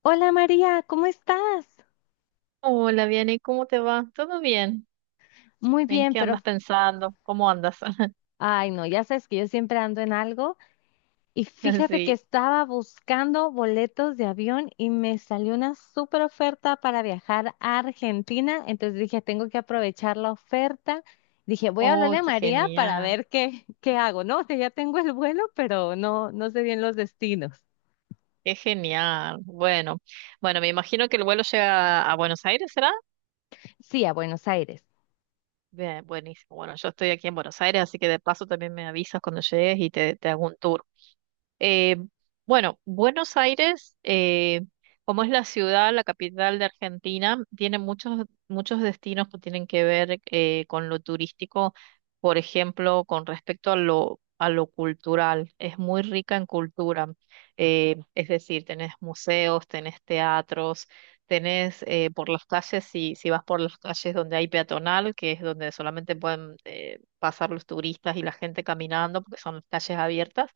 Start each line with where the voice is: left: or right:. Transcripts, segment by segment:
left: Hola María, ¿cómo estás?
right: Hola, Vianey, ¿cómo te va? ¿Todo bien?
left: Muy
right: ¿En
left: bien,
right: qué andas
left: pero,
right: pensando? ¿Cómo andas?
left: ay no, ya sabes que yo siempre ando en algo y fíjate que
right: Así.
left: estaba buscando boletos de avión y me salió una súper oferta para viajar a Argentina. Entonces dije, tengo que aprovechar la oferta. Dije, voy a
right: Oh,
left: hablarle a
right: qué
left: María para
right: genial,
left: ver qué hago, ¿no? Que ya tengo el vuelo, pero no sé bien los destinos.
right: qué genial. Bueno, bueno, me imagino que el vuelo llega a Buenos Aires, ¿será?
left: Sí, a Buenos Aires.
right: Bien, buenísimo. Bueno, yo estoy aquí en Buenos Aires, así que de paso también me avisas cuando llegues y te hago un tour. Eh, bueno, Buenos Aires, como es la ciudad, la capital de Argentina, tiene muchos, muchos destinos que tienen que ver con lo turístico, por ejemplo, con respecto a lo cultural. Es muy rica en cultura, es decir, tenés museos, tenés teatros, tenés por las calles, si vas por las calles donde hay peatonal, que es donde solamente pueden pasar los turistas y la gente caminando, porque son las calles abiertas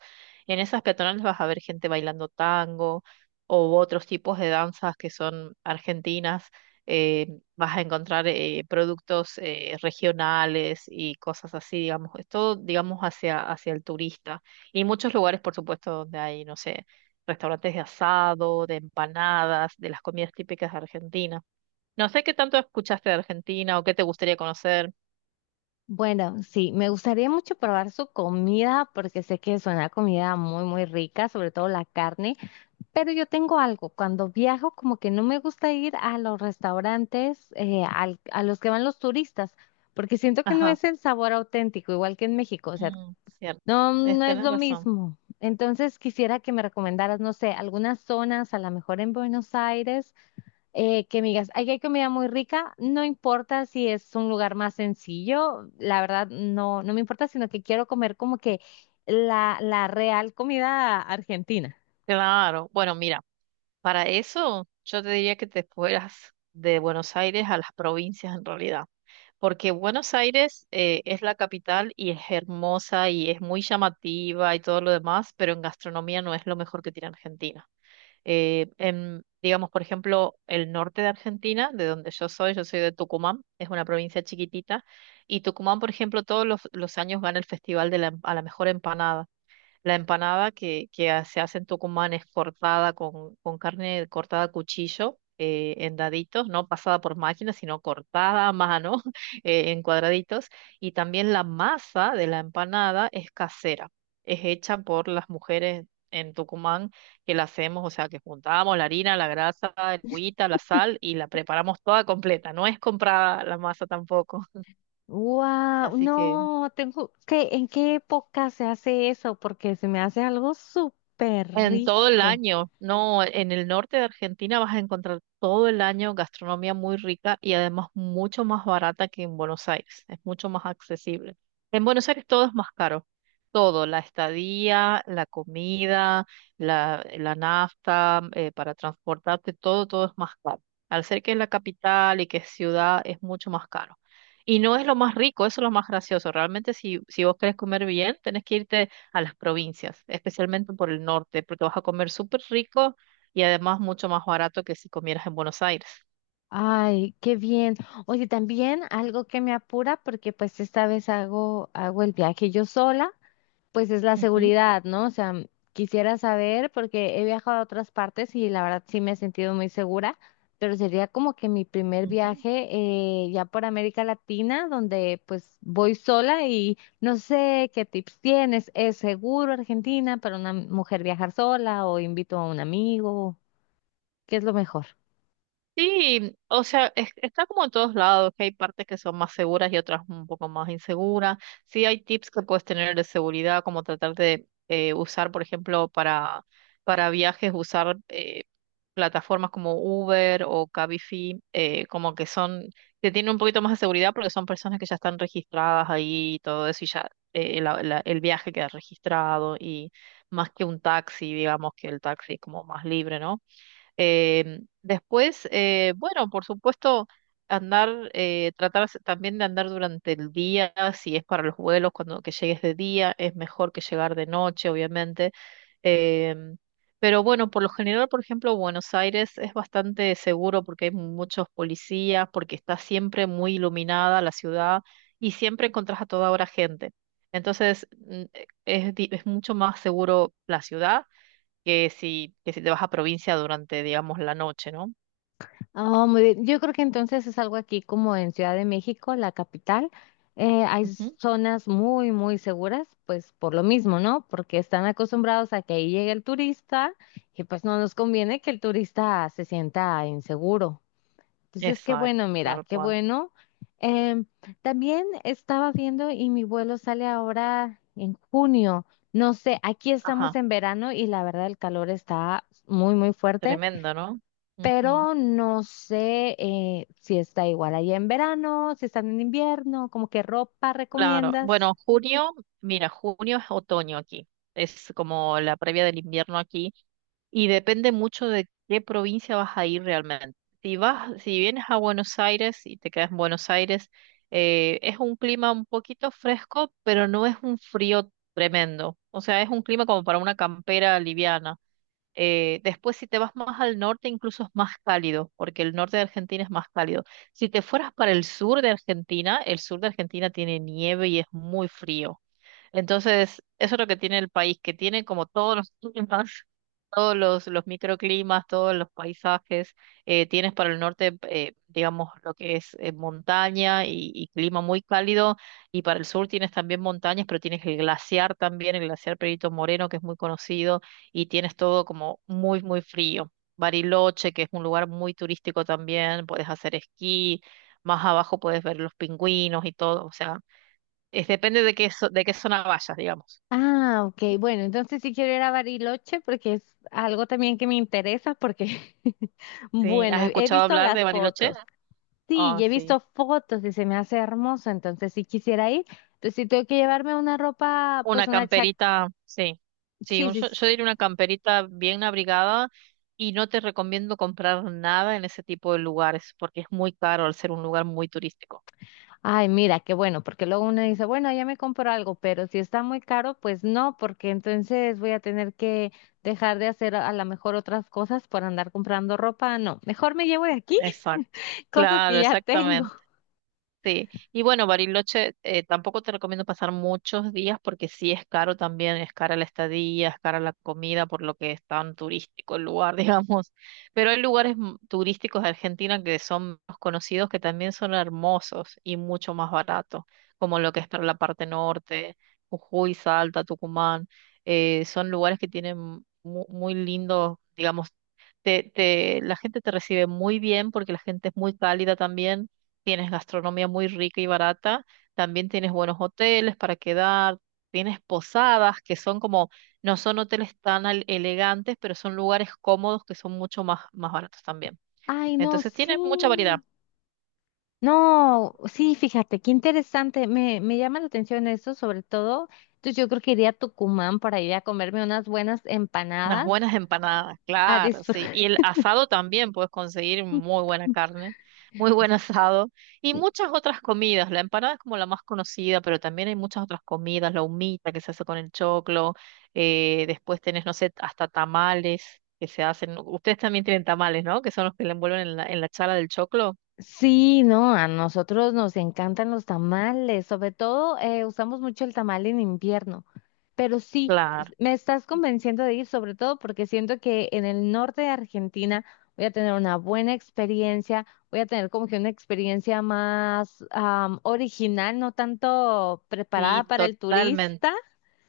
right: en esas peatonales vas a ver gente bailando tango o otros tipos de danzas que son argentinas. eh, Vas a encontrar productos regionales y cosas así, digamos. Es todo, digamos, hacia el turista. Y muchos lugares, por supuesto, donde hay, no sé, restaurantes de asado, de empanadas, de las comidas típicas de Argentina. No sé qué tanto escuchaste de Argentina o qué te gustaría conocer.
left: Bueno, sí, me gustaría mucho probar su comida porque sé que es una comida muy, muy rica, sobre todo la carne, pero yo tengo algo, cuando viajo como que no me gusta ir a los restaurantes a los que van los turistas, porque siento que no
right: Ajá,
left: es el sabor auténtico, igual que en México, o sea,
right: mm, cierto.
left: no,
right: Es,
left: no es
right: tenés
left: lo
right: razón.
left: mismo. Entonces quisiera que me recomendaras, no sé, algunas zonas, a lo mejor en Buenos Aires que me digas: "Ay, hay comida muy rica, no importa si es un lugar más sencillo, la verdad no, no me importa, sino que quiero comer como que la real comida argentina".
right: Claro. Bueno, mira. Para eso, yo te diría que te fueras de Buenos Aires a las provincias en realidad, porque Buenos Aires es la capital y es hermosa y es muy llamativa y todo lo demás, pero en gastronomía no es lo mejor que tiene Argentina. En, digamos, por ejemplo, el norte de Argentina, de donde yo soy de Tucumán, es una provincia chiquitita, y Tucumán, por ejemplo, todos los años gana el Festival de a la mejor empanada. La empanada que se hace en Tucumán es cortada con carne cortada a cuchillo, en daditos, no pasada por máquina, sino cortada a mano, en cuadraditos. Y también la masa de la empanada es casera, es hecha por las mujeres en Tucumán que la hacemos, o sea, que juntamos la harina, la grasa, el agüita, la sal y la preparamos toda completa. No es comprada la masa tampoco.
left: Wow,
right: Así que...
left: no, tengo que, ¿en qué época se hace eso? Porque se me hace algo súper
right: En todo el
left: rico.
right: año, no, en el norte de Argentina vas a encontrar todo el año gastronomía muy rica y además mucho más barata que en Buenos Aires, es mucho más accesible. En Buenos Aires todo es más caro, todo, la estadía, la comida, la nafta, para transportarte, todo, todo es más caro. Al ser que es la capital y que es ciudad, es mucho más caro. Y no es lo más rico, eso es lo más gracioso. Realmente si vos querés comer bien, tenés que irte a las provincias, especialmente por el norte, porque vas a comer súper rico y además mucho más barato que si comieras en Buenos Aires.
left: Ay, qué bien. Oye, también algo que me apura porque pues esta vez hago el viaje yo sola. Pues es la
right: Ujú,
left: seguridad, ¿no? O sea, quisiera saber porque he viajado a otras partes y la verdad sí me he sentido muy segura, pero sería como que mi primer
right: ujú.
left: viaje ya por América Latina, donde pues voy sola y no sé qué tips tienes. ¿Es seguro Argentina para una mujer viajar sola o invito a un amigo? ¿Qué es lo mejor?
right: Sí, o sea, está como en todos lados, que hay partes que son más seguras y otras un poco más inseguras. Sí hay tips que puedes tener de seguridad, como tratar de usar, por ejemplo, para viajes, usar plataformas como Uber o Cabify, como que son, que tienen un poquito más de seguridad porque son personas que ya están registradas ahí y todo eso, y ya el viaje queda registrado, y más que un taxi, digamos que el taxi es como más libre, ¿no? Después, bueno, por supuesto, andar, tratar también de andar durante el día, si es para los vuelos, cuando que llegues de día, es mejor que llegar de noche, obviamente. Em, pero bueno, por lo general, por ejemplo, Buenos Aires es bastante seguro porque hay muchos policías, porque está siempre muy iluminada la ciudad y siempre encontrás a toda hora gente. Entonces, es, es mucho más seguro la ciudad que si te vas a provincia durante, digamos, la noche, ¿no?
left: Oh, muy bien. Yo creo que entonces es algo aquí como en Ciudad de México, la capital. Eh, hay
right: Ujú,
left: zonas muy, muy seguras, pues por lo mismo, ¿no? Porque están acostumbrados a que ahí llegue el turista y pues no nos conviene que el turista se sienta inseguro. Entonces, qué
right: exacto,
left: bueno, mira,
right: tal
left: qué
right: cual.
left: bueno. Em, También estaba viendo y mi vuelo sale ahora en junio. No sé, aquí estamos
right: Ajá,
left: en verano y la verdad el calor está muy, muy fuerte,
right: tremendo, ¿no? Ujú.
left: pero no sé si está igual ahí en verano, si están en invierno, como qué ropa
right: Claro.
left: recomiendas.
right: Bueno, junio, mira, junio es otoño aquí. Es como la previa del invierno aquí y depende mucho de qué provincia vas a ir realmente. Si vas, si vienes a Buenos Aires y te quedas en Buenos Aires, es un clima un poquito fresco, pero no es un frío tremendo. O sea, es un clima como para una campera liviana. Después, si te vas más al norte, incluso es más cálido, porque el norte de Argentina es más cálido. Si te fueras para el sur de Argentina, el sur de Argentina tiene nieve y es muy frío. Entonces, eso es lo que tiene el país, que tiene como todos los climas, todos los microclimas, todos los paisajes. Tienes para el norte, digamos, lo que es montaña y clima muy cálido, y para el sur tienes también montañas, pero tienes el glaciar también, el glaciar Perito Moreno, que es muy conocido, y tienes todo como muy, muy frío. Bariloche, que es un lugar muy turístico también, puedes hacer esquí, más abajo puedes ver los pingüinos y todo, o sea. Es depende de de qué zona vayas, digamos.
left: Ah, ok, bueno, entonces sí quiero ir a Bariloche porque es algo también que me interesa porque,
right: Sí,
left: bueno,
right: ¿has
left: he
right: escuchado
left: visto
right: hablar
left: las
right: de Bariloche?
left: fotos. Sí, y
right: Ah,
left: he
right: sí.
left: visto fotos y se me hace hermoso, entonces sí quisiera ir. Entonces sí tengo que llevarme una ropa, pues
right: Una
left: una chaqueta,
right: camperita, sí. Sí,
left: sí, sí,
right: yo, yo
left: sí.
right: diría una camperita bien abrigada y no te recomiendo comprar nada en ese tipo de lugares porque es muy caro al ser un lugar muy turístico.
left: Ay, mira, qué bueno, porque luego uno dice, bueno, ya me compro algo, pero si está muy caro, pues no, porque entonces voy a tener que dejar de hacer a lo mejor otras cosas por andar comprando ropa. No, mejor me llevo de aquí
right: Exacto.
left: cosas que
right: Claro,
left: ya tengo.
right: exactamente. Sí, y bueno, Bariloche, tampoco te recomiendo pasar muchos días porque sí es caro también, es cara la estadía, es cara la comida, por lo que es tan turístico el lugar, digamos. Pero hay lugares turísticos de Argentina que son más conocidos que también son hermosos y mucho más baratos, como lo que es para la parte norte, Jujuy, Salta, Tucumán. Son lugares que tienen muy lindos, digamos, la gente te recibe muy bien porque la gente es muy cálida también tienes gastronomía muy rica y barata, también tienes buenos hoteles para quedar, tienes posadas que son como, no son hoteles elegantes, pero son lugares cómodos que son mucho más, más baratos también.
left: Ay, no,
right: Entonces
left: sí.
right: tienes mucha variedad.
left: No, sí, fíjate, qué interesante. Me llama la atención eso, sobre todo. Entonces yo creo que iría a Tucumán para ir a comerme unas buenas
right: Unas
left: empanadas,
right: buenas empanadas,
left: a
right: claro, sí.
left: disfrutar.
right: Y el asado también puedes conseguir muy buena carne, muy buen asado y muchas otras comidas. La empanada es como la más conocida, pero también hay muchas otras comidas, la humita que se hace con el choclo, después tenés, no sé, hasta tamales que se hacen. Ustedes también tienen tamales, ¿no? Que son los que le envuelven en la chala del choclo.
left: Sí, no, a nosotros nos encantan los tamales, sobre todo usamos mucho el tamal en invierno, pero sí,
right: Claro,
left: me estás convenciendo de ir, sobre todo porque siento que en el norte de Argentina voy a tener una buena experiencia, voy a tener como que una experiencia más original, no tanto preparada
right: sí,
left: para el
right: totalmente.
left: turista.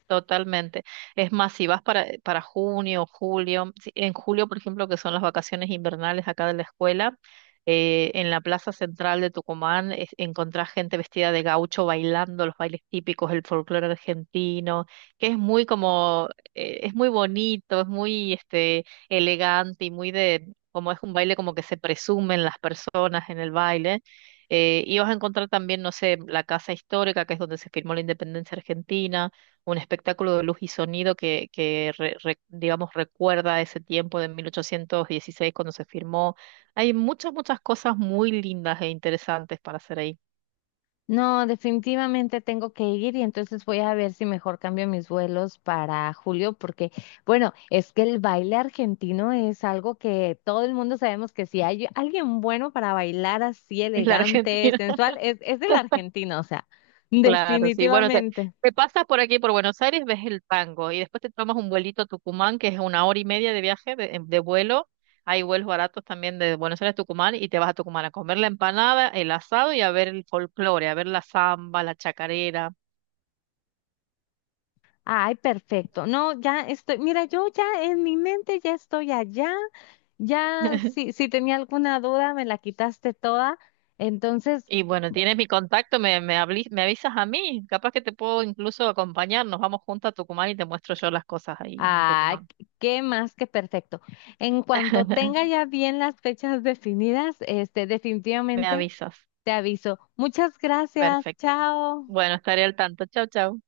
right: Totalmente. Es más, si vas para junio, julio, en julio, por ejemplo, que son las vacaciones invernales acá de la escuela, en la plaza central de Tucumán encontrás gente vestida de gaucho bailando los bailes típicos, el folclore argentino, que es muy como, es muy bonito, es muy este, elegante y muy de, como es un baile como que se presumen las personas en el baile. Y vas a encontrar también, no sé, la Casa Histórica, que es donde se firmó la independencia argentina un espectáculo de luz y sonido que digamos, recuerda ese tiempo de 1816 cuando se firmó. Hay muchas, muchas cosas muy lindas e interesantes para hacer ahí.
left: No, definitivamente tengo que ir y entonces voy a ver si mejor cambio mis vuelos para julio, porque bueno, es que el baile argentino es algo que todo el mundo sabemos que si hay alguien bueno para bailar así
right: En la
left: elegante,
right: Argentina,
left: sensual, es del argentino, o sea,
right: claro, sí. Bueno,
left: definitivamente.
right: te pasas por aquí, por Buenos Aires, ves el tango y después te tomas un vuelito a Tucumán, que es una hora y media de viaje, de vuelo. Hay vuelos baratos también de Buenos Aires a Tucumán y te vas a Tucumán a comer la empanada, el asado y a ver el folclore, a ver la samba, la chacarera.
left: Ay, perfecto. No, ya estoy, mira, yo ya en mi mente ya estoy allá, ya si, si tenía alguna duda me la quitaste toda. Entonces,
right: Y bueno, tienes mi contacto, me avisas a mí. Capaz que te puedo incluso acompañar. Nos vamos juntos a Tucumán y te muestro yo las cosas ahí en
left: ah,
right: Tucumán.
left: qué más que perfecto. En cuanto tenga ya bien las fechas definidas, este,
right: Me
left: definitivamente
right: avisas.
left: te aviso. Muchas gracias.
right: Perfecto.
left: Chao.
right: Bueno, estaré al tanto. Chau, chau.